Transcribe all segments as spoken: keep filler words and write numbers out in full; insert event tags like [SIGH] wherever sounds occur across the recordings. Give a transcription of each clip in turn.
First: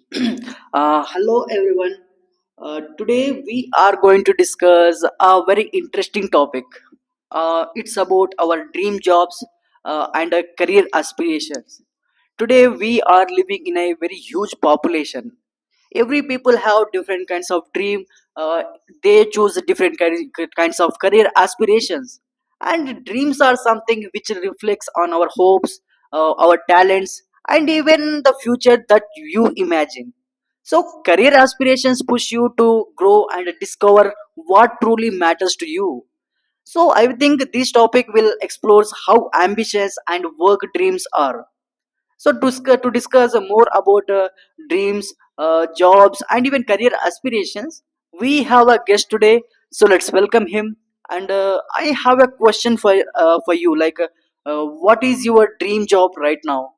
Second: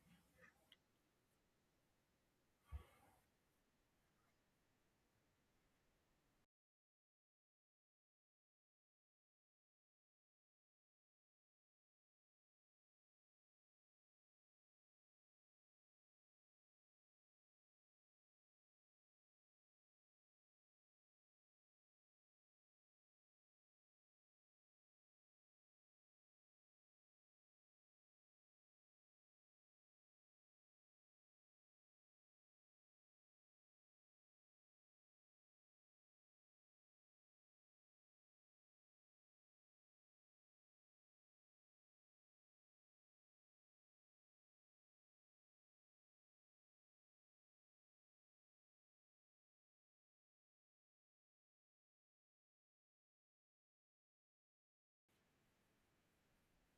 [CLEARS THROAT] uh, Hello everyone. Uh, today we are going to discuss a very interesting topic. Uh, it's about our dream jobs uh, and our career aspirations. Today we are living in a very huge population. Every people have different kinds of dream. Uh, they choose different kin- kinds of career aspirations, and dreams are something which reflects on our hopes, uh, our talents, and even the future that you imagine. So career aspirations push you to grow and discover what truly matters to you. So I think this topic will explore how ambitious and work dreams are. So, to, sc- to discuss more about uh, dreams, uh, jobs, and even career aspirations, we have a guest today. So let's welcome him. And uh, I have a question for uh, for you. Like, uh, uh, what is your dream job right now?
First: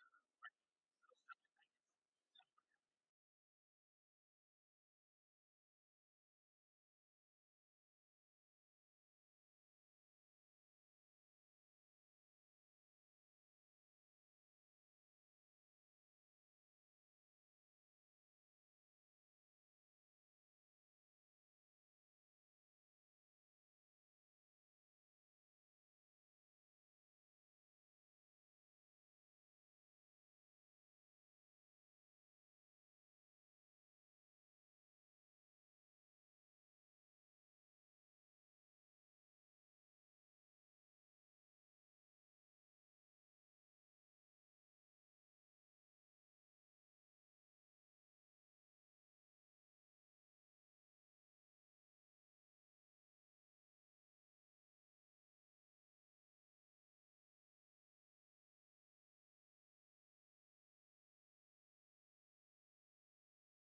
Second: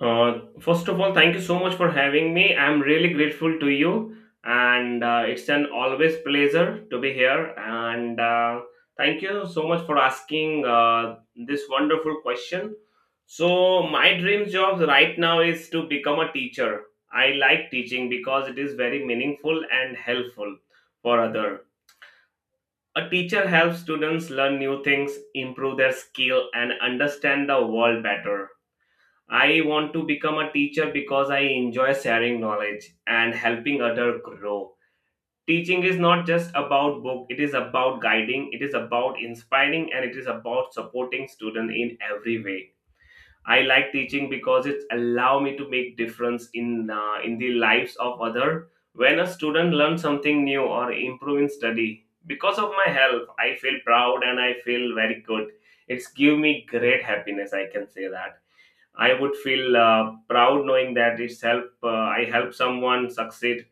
Uh, first of all, thank you so much for having me. I'm really grateful to you, and uh, it's an always pleasure to be here. And uh, Thank you so much for asking uh, this wonderful question. So, my dream job right now is to become a teacher. I like teaching because it is very meaningful and helpful for others. A teacher helps students learn new things, improve their skill, and understand the world better. I want to become a teacher because I enjoy sharing knowledge and helping others grow. Teaching is not just about book, it is about guiding, it is about inspiring and it is about supporting students in every way. I like teaching because it allow me to make difference in uh, in the lives of other. When a student learns something new or improve in study, because of my help, I feel proud and I feel very good. It's give me great happiness, I can say that I would feel uh, proud knowing that it's help. Uh, I help someone succeed,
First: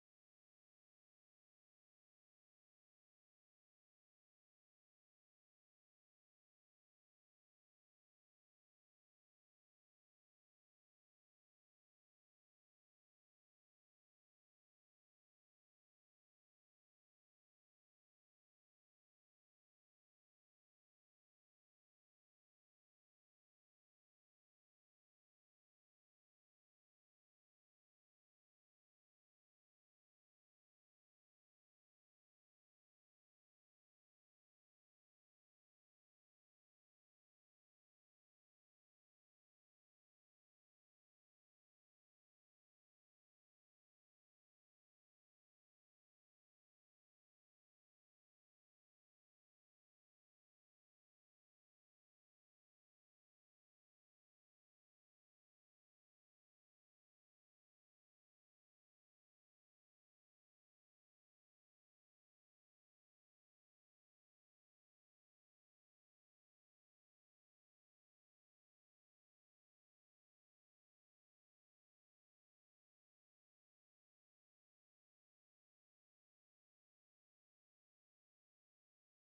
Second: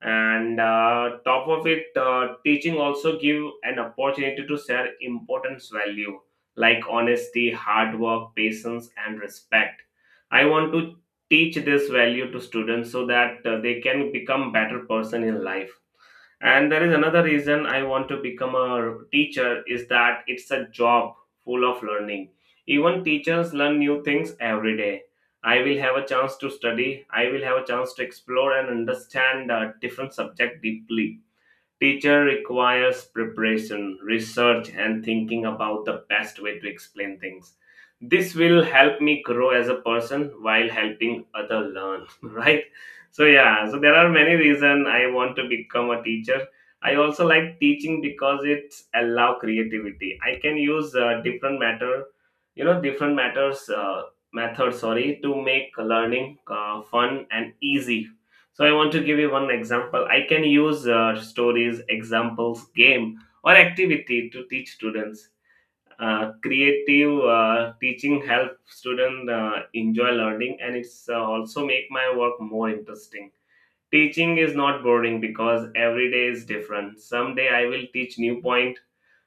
and uh, top of it, uh, teaching also give an opportunity to share importance value like honesty, hard work, patience, and respect. I want to teach this value to students so that uh, they can become better person in life, and there is another reason I want to become a teacher is that it's a job full of learning. Even teachers learn new things every day. I will have a chance to study, I will have a chance to explore and understand uh, different subject deeply. Teacher requires preparation, research, and thinking about the best way to explain things. This will help me grow as a person while helping other learn, [LAUGHS] right? So yeah, so there are many reasons I want to become a teacher. I also like teaching because it allow creativity. I can use uh, different matter, you know, different matters uh, method, sorry, to make learning uh, fun and easy, so I want to give you one example. I can use uh, stories, examples, game, or activity to teach students. Uh, creative uh, teaching help student uh, enjoy learning, and it's uh, also make my work more interesting. Teaching is not boring because every day is different. Someday I will teach new point.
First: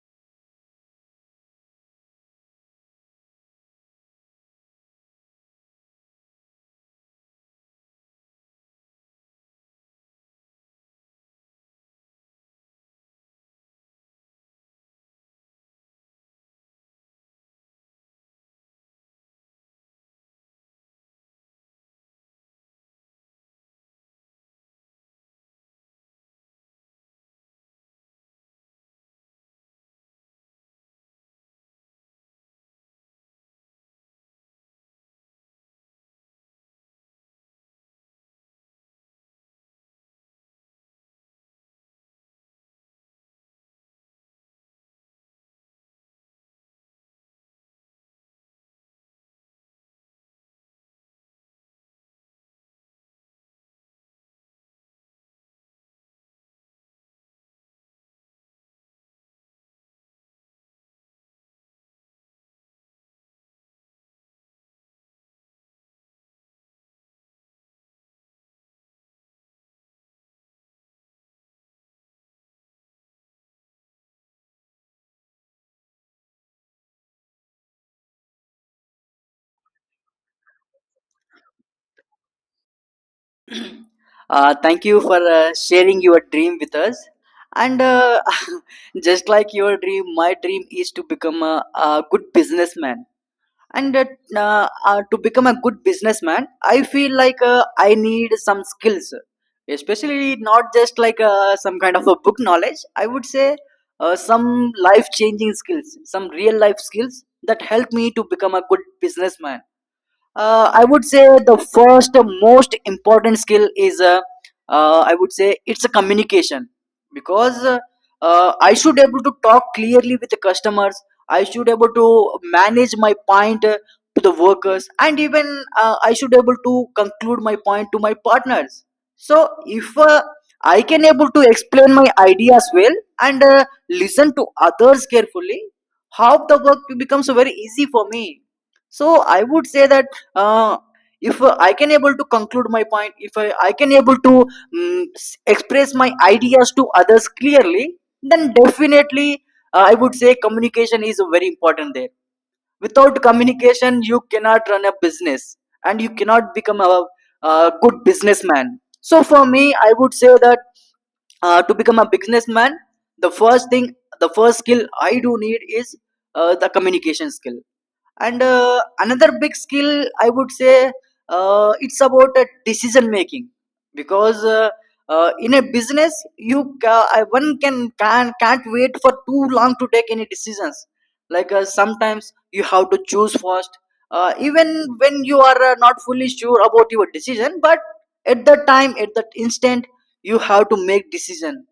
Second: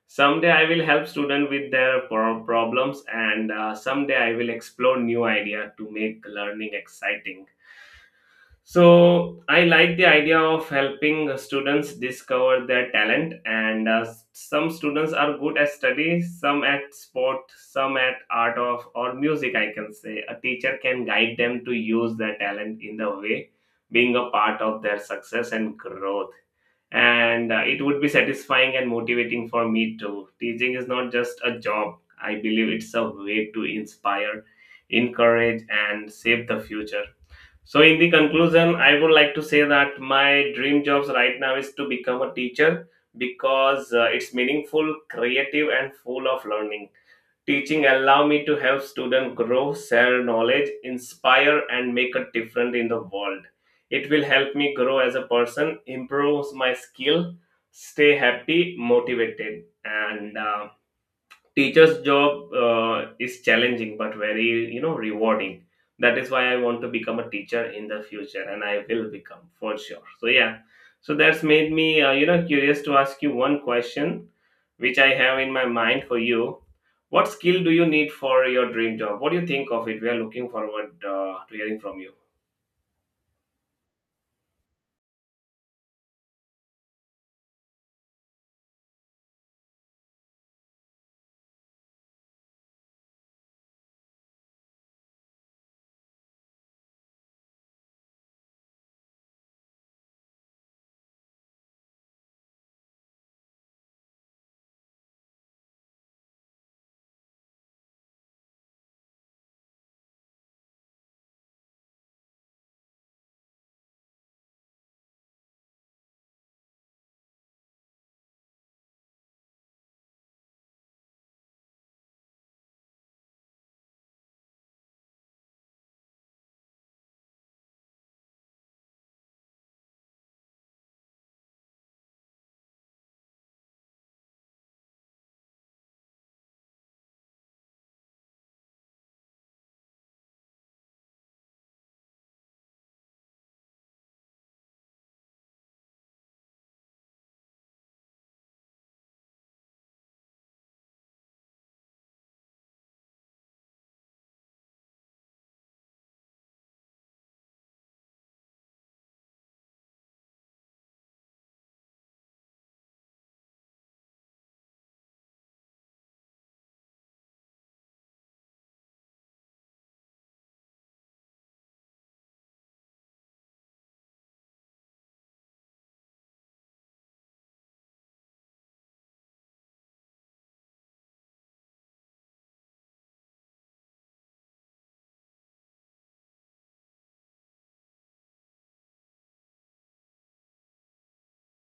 Someday I will help student with their pro- problems, and uh, someday I will explore new idea to make learning exciting, so I like the idea of helping students discover their talent, and uh, some students are good at study, some at sport, some at art of or music. I can say a teacher can guide them to use their talent in the way, being a part of their success and growth. And uh, It would be satisfying and motivating for me too. Teaching is not just a job. I believe it's a way to inspire, encourage, and save the future, so, in the conclusion, I would like to say that my dream jobs right now is to become a teacher because uh, it's meaningful, creative, and full of learning. Teaching allow me to help students grow, share knowledge, inspire, and make a difference in the world. It will help me grow as a person, improve my skill, stay happy, motivated, and uh, teacher's job uh, is challenging but very you know rewarding. That is why I want to become a teacher in the future and I will become for sure, so yeah, so that's made me uh, you know curious to ask you one question which I have in my mind for you. What skill do you need for your dream job? What do you think of it? We are looking forward uh, to hearing from you. Uh, thank you for uh, sharing your dream with us. And uh, [LAUGHS] just like your dream, my dream is to become a, a good businessman. And uh, uh, uh, to become a good businessman, I feel like uh, I need some skills, especially not just like uh, some kind of a book knowledge. I would say uh, some life changing skills, some real life skills that help me to become a good businessman. Uh, i would say the first uh, most important skill is uh, uh, i would say it's a communication because uh, uh, i should able to talk clearly with the customers. I should able to manage my point uh, to the workers, and even uh, I should able to conclude my point to my partners. So if uh, I can able to explain my ideas well and uh, listen to others carefully, how the work becomes very easy for me. So I would say that, uh, if uh, I can able to conclude my point, if i, I can able to mm, s express my ideas to others clearly, then definitely uh, i would say communication is very important there. Without communication you cannot run a business, and you cannot become a, a good businessman. So for me I would say that, uh, to become a businessman, the first thing, the first skill I do need is uh, the communication skill. And uh, another big skill, I would say, uh, it's about uh, decision making. Because uh, uh, in a business you ca- uh, one can can can't wait for too long to take any decisions. Like uh, sometimes you have to choose first, uh, even when you are uh, not fully sure about your decision, but at the time at that instant you have to make decision.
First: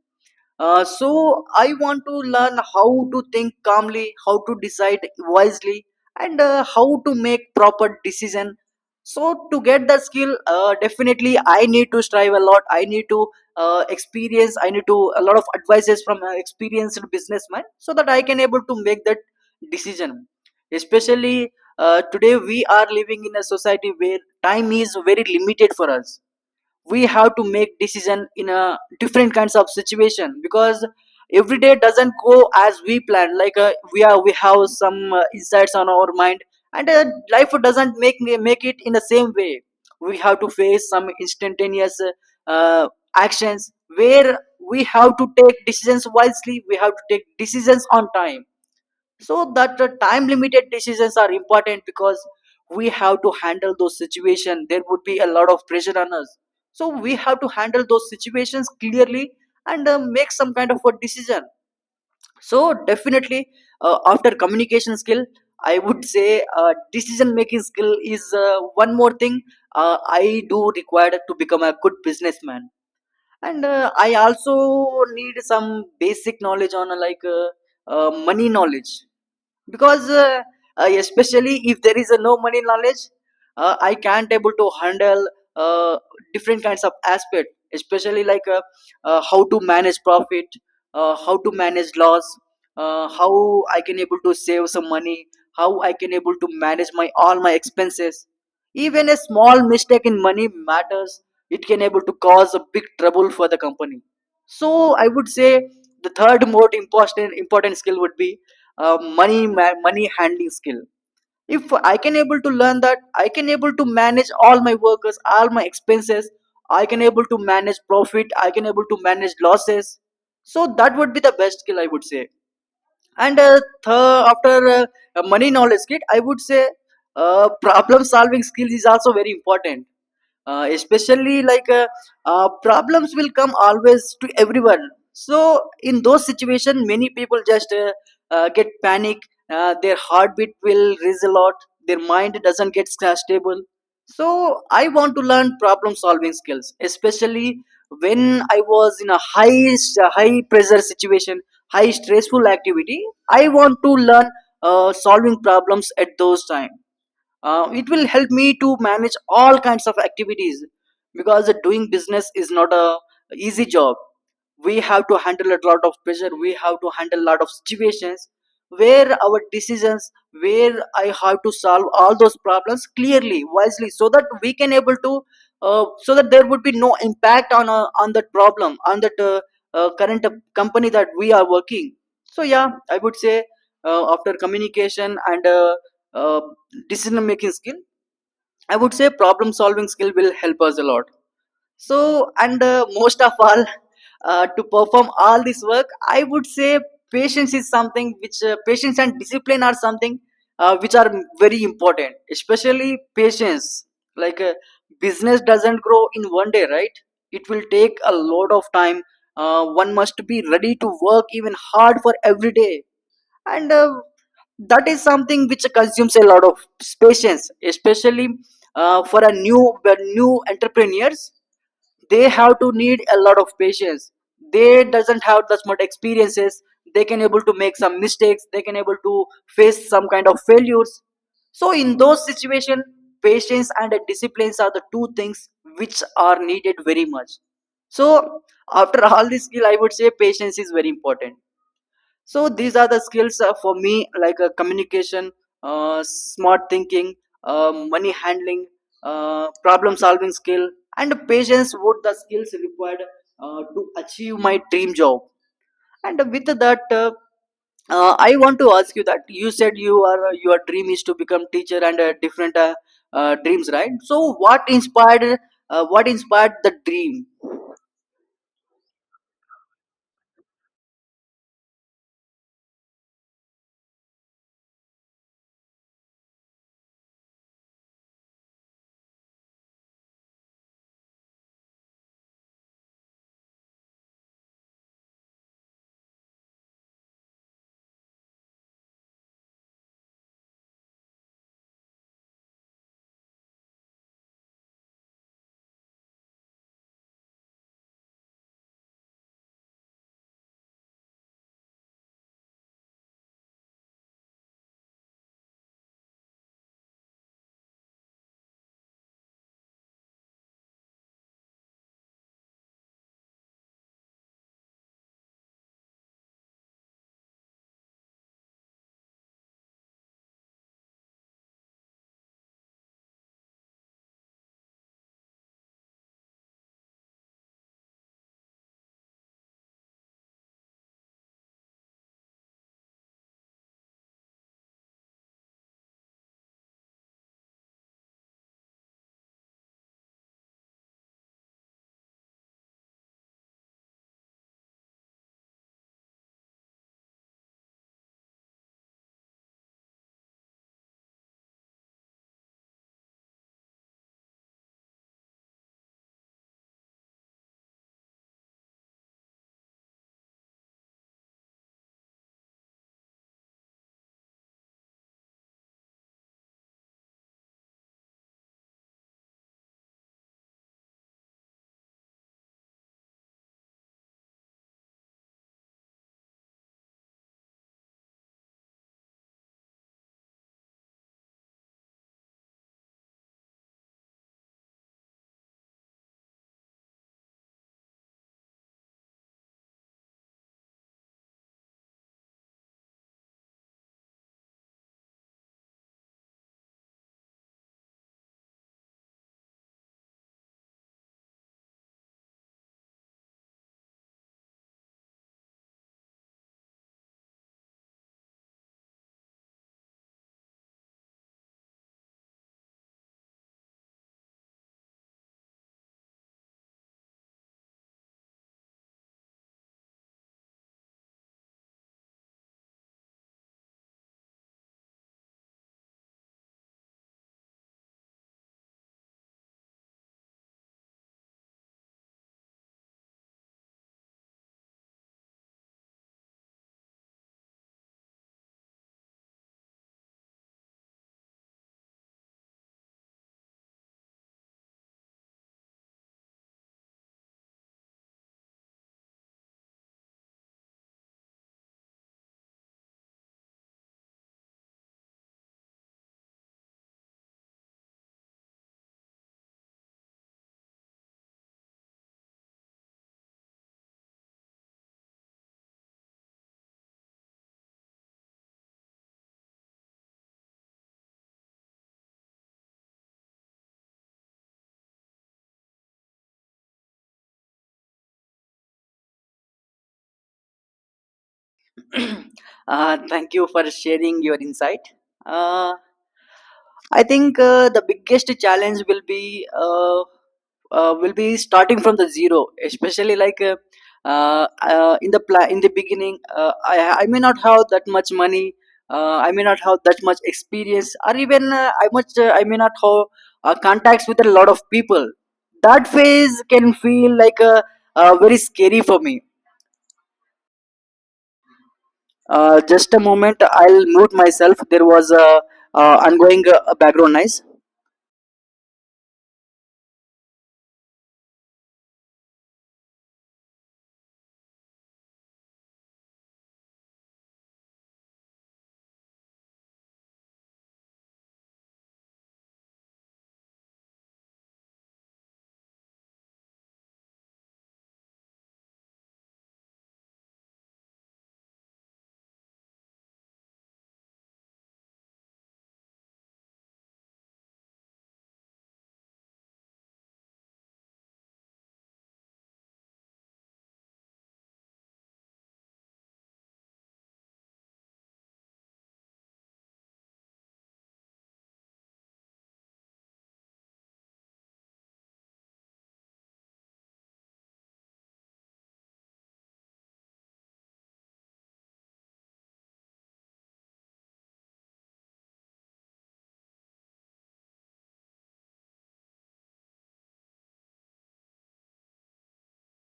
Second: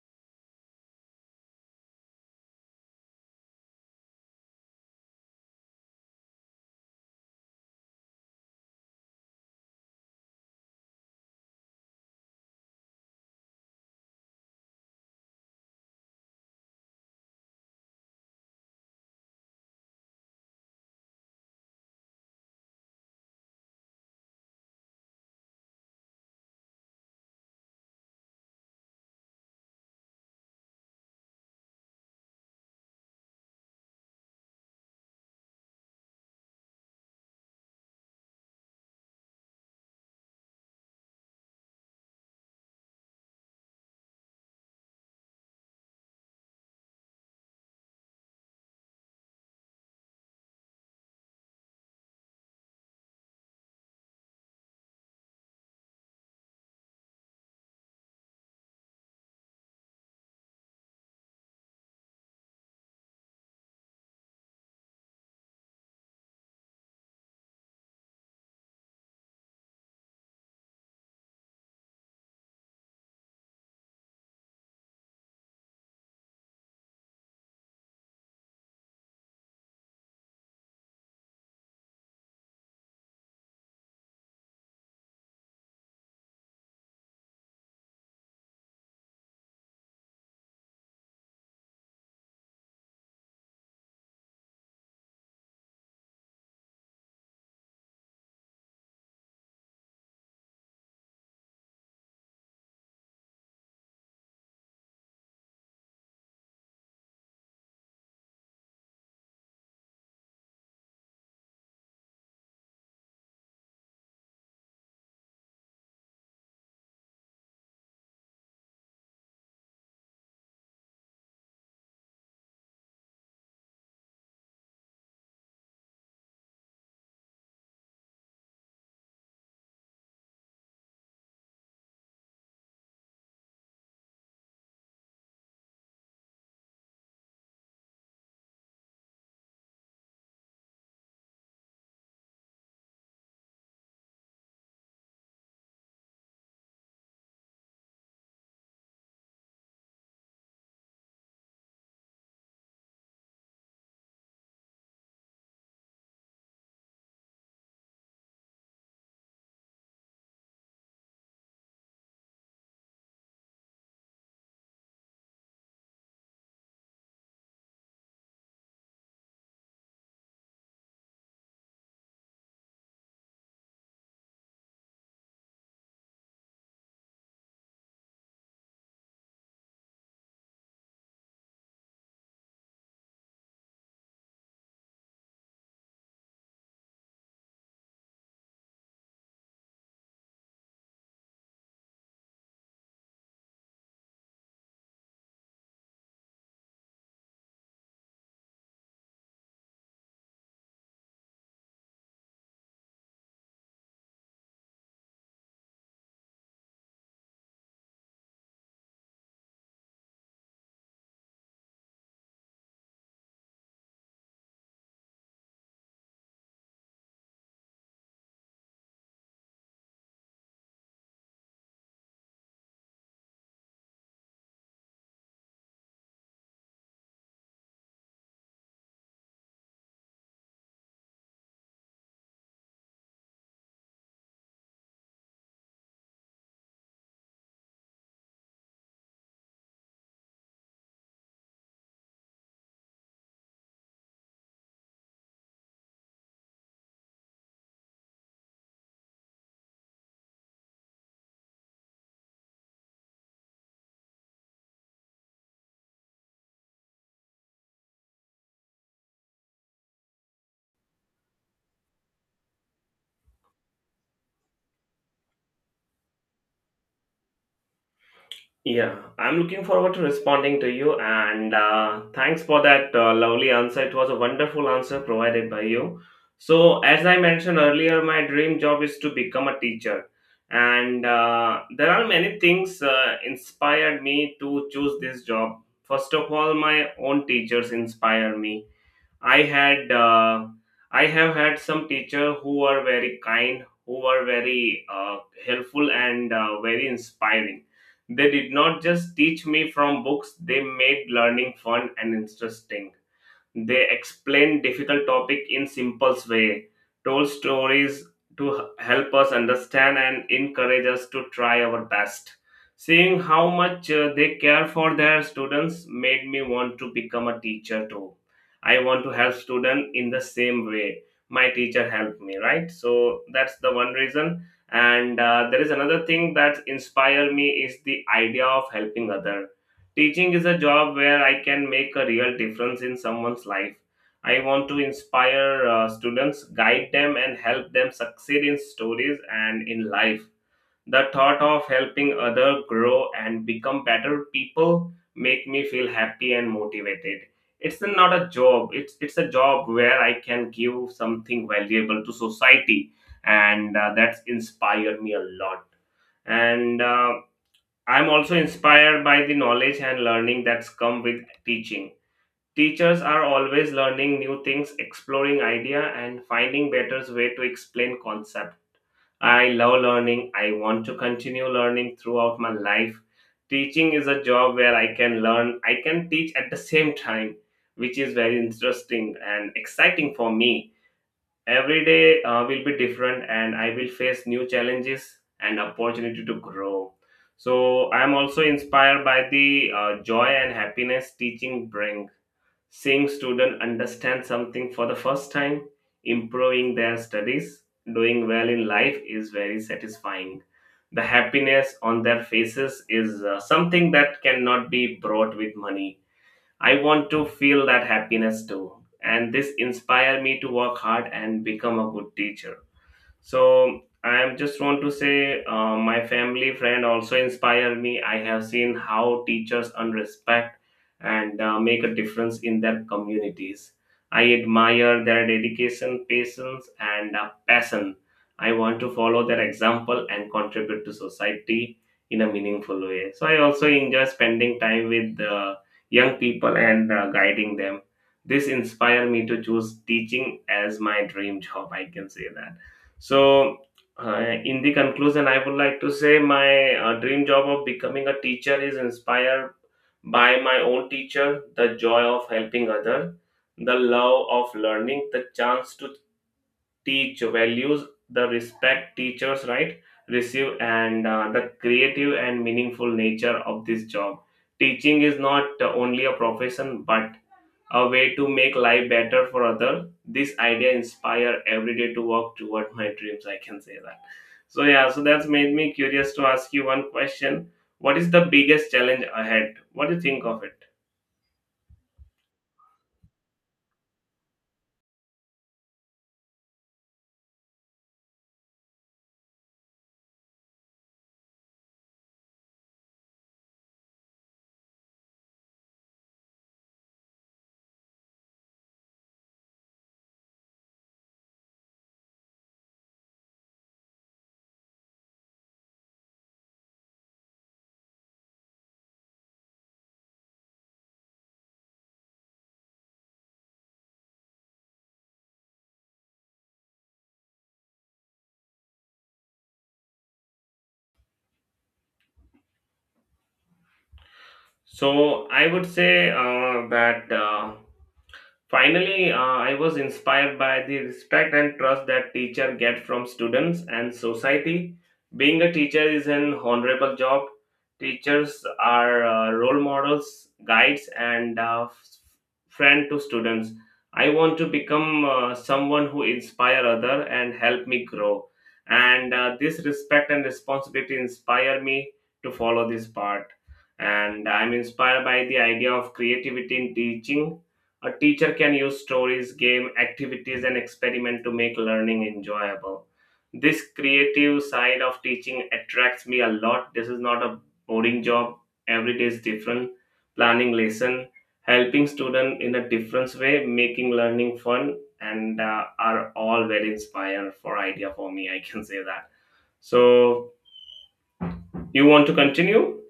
uh, So I want to learn how to think calmly, how to decide wisely, and uh, how to make proper decision. So to get that skill, uh, definitely I need to strive a lot. I need to uh, experience. I need to a lot of advices from uh, experienced businessman so that I can able to make that decision. Especially uh, today, we are living in a society where time is very limited for us. We have to make decision in a different kinds of situation, because every day doesn't go as we plan. Like uh, we are we have some uh, insights on our mind, and uh, life doesn't make make it in the same way. We have to face some instantaneous uh, uh, actions where we have to take decisions wisely, we have to take decisions on time, so that the time limited decisions are important. Because we have to handle those situations, there would be a lot of pressure on us. So we have to handle those situations clearly and uh, make some kind of a decision. So definitely uh, after communication skill, I would say uh, decision making skill is uh, one more thing uh, I do required to become a good businessman. And uh, I also need some basic knowledge on uh, like uh, uh, money knowledge. Because uh, uh, especially if there is a no money knowledge, uh, I can't able to handle uh, different kinds of aspect, especially like uh, uh, how to manage profit, uh, how to manage loss, uh, how I can able to save some money, how I can able to manage my all my expenses. Even a small mistake in money matters, it can able to cause a big trouble for the company. So I would say the third most important important skill would be uh, money money handling skill. If I can able to learn that, I can able to manage all my workers, all my expenses. I can able to manage profit, I can able to manage losses. So that would be the best skill I would say. And uh, th- after uh, money knowledge skill, I would say uh, problem solving skills is also very important. Uh, especially like uh, uh, problems will come always to everyone. So in those situations many people just uh, uh, get panic, uh, their heartbeat will raise a lot, their mind doesn't get sta- stable. So I want to learn problem solving skills, especially when I was in a high high pressure situation, high stressful activity. I want to learn uh, solving problems at those time. Uh, it will help me to manage all kinds of activities. Because doing business is not a easy job. We have to handle a lot of pressure, we have to handle a lot of situations where our decisions where I have to solve all those problems clearly, wisely, so that we can able to, uh, so that there would be no impact on uh, on that problem, on that uh, uh, current uh, company that we are working. So yeah, I would say uh, after communication and uh, uh, decision making skill, I would say problem solving skill will help us a lot. So, and uh, most of all, uh, to perform all this work, I would say patience is something which uh, patience and discipline are something uh, which are very important, especially patience. Like uh, business doesn't grow in one day, right? It will take a lot of time. Uh, one must be ready to work even hard for every day, and uh, that is something which consumes a lot of patience, especially uh, for a new new entrepreneurs. They have to need a lot of patience, they doesn't have that much experiences. They can able to make some mistakes, they can able to face some kind of failures. So in those situation, patience and disciplines are the two things which are needed very much. So after all this skill, I would say patience is very important. So these are the skills uh, for me, like uh, communication, uh, smart thinking, uh, money handling, uh, problem solving skill, and patience would the skills required uh, to achieve my dream job. And with that uh, uh, i want to ask you that, you said you are uh, your dream is to become teacher, and uh, different uh, uh, dreams, right? So what inspired uh, what inspired the dream? Yeah, I'm looking forward to responding to you, and uh, thanks for that uh, lovely answer. It was a wonderful answer provided by you. So, as I mentioned earlier, my dream job is to become a teacher, and uh, there are many things uh, inspired me to choose this job. First of all, my own teachers inspire me. I had uh, I have had some teacher who were very kind, who were very uh, helpful and uh, very inspiring. They did not just teach me from books; they made learning fun and interesting. They explain difficult topic in simple way, told stories to h- help us understand and encourage us to try our best. Seeing how much uh, they care for their students made me want to become a teacher too. I want to help students in the same way my teacher helped me, right? So that's the one reason. And uh, There is another thing that inspired me is the idea of helping other. Teaching is a job where I can make a real difference in someone's life. I want to inspire uh, students, guide them, and help them succeed in stories and in life. The thought of helping others grow and become better people make me feel happy and motivated. It's not a job. It's it's a job where I can give something valuable to society, and uh, that's inspired me a lot, and uh, I'm also inspired by the knowledge and learning that's come with teaching. Teachers are always learning new things, exploring idea and finding better way to explain concept. I love learning. I want to continue learning throughout my life. Teaching is a job where I can learn, I can teach at the same time, which is very interesting and exciting for me. Every day uh, will be different, and I will face new challenges and opportunity to grow. So I am also inspired by the uh, joy and happiness teaching bring. Seeing students understand something for the first time, improving their studies, doing well in life is very satisfying. The happiness on their faces is uh, something that cannot be bought with money. I want to feel that happiness too. And this inspired me to work hard and become a good teacher. So I am just want to say uh, my family friend also inspire me. I have seen how teachers earn respect and uh, make a difference in their communities. I admire their dedication, patience, and uh, passion. I want to follow their example and contribute to society in a meaningful way. So I also enjoy spending time with uh, young people and uh, guiding them. This inspire me to choose teaching as my dream job, I can say that. So, uh, in the conclusion, I would like to say my uh, dream job of becoming a teacher is inspired by my own teacher, the joy of helping other, the love of learning, the chance to teach values, the respect teachers right receive, and uh, the creative and meaningful nature of this job. Teaching is not only a profession, but a way to make life better for other. This idea inspire every day to work toward my dreams, I can say that. So yeah, so that's made me curious to ask you one question. What is the biggest challenge ahead? What do you think of it? [CLEARS THROAT] Uh, thank you for sharing your insight. Uh, I think uh, the biggest challenge will be uh, uh, will be starting from the zero, especially like uh, uh, uh, in the pla- in the beginning. Uh, I I may not have that much money. Uh, I may not have that much experience, or even uh, I much uh, I may not have uh, contacts with a lot of people. That phase can feel like a, uh, very scary for me. Uh, just a moment, I'll mute myself. There was a uh, ongoing uh, background noise. So i would say uh, that uh, Finally, uh, I was inspired by the respect and trust that teacher get from students and society. Being a teacher is an honorable job. Teachers are uh, role models, guides, and uh, f- friend to students. I want to become uh, someone who inspire other and help me grow. And uh, This respect and responsibility inspire me to follow this part. And I'm inspired by the idea of creativity in teaching. A teacher can use stories, game, activities, and experiment to make learning enjoyable. This creative side of teaching attracts me a lot. This is not a boring job. Every day is different. Planning lesson, helping student in a different way, making learning fun, and uh, are all very inspiring for idea for me, I can say that. So, you want to continue?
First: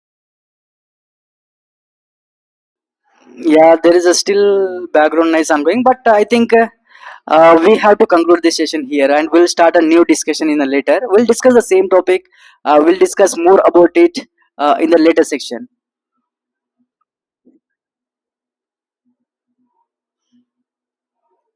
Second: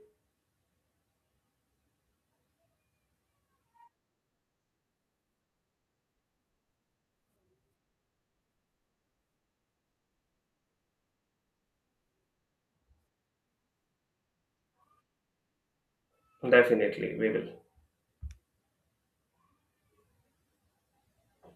Yeah, there is a still background noise ongoing, but I think uh, uh, we have to conclude this session here, and we'll start a new discussion in the later. We'll discuss the same topic. Uh, we'll discuss more about it uh, in the later section. Definitely, we will.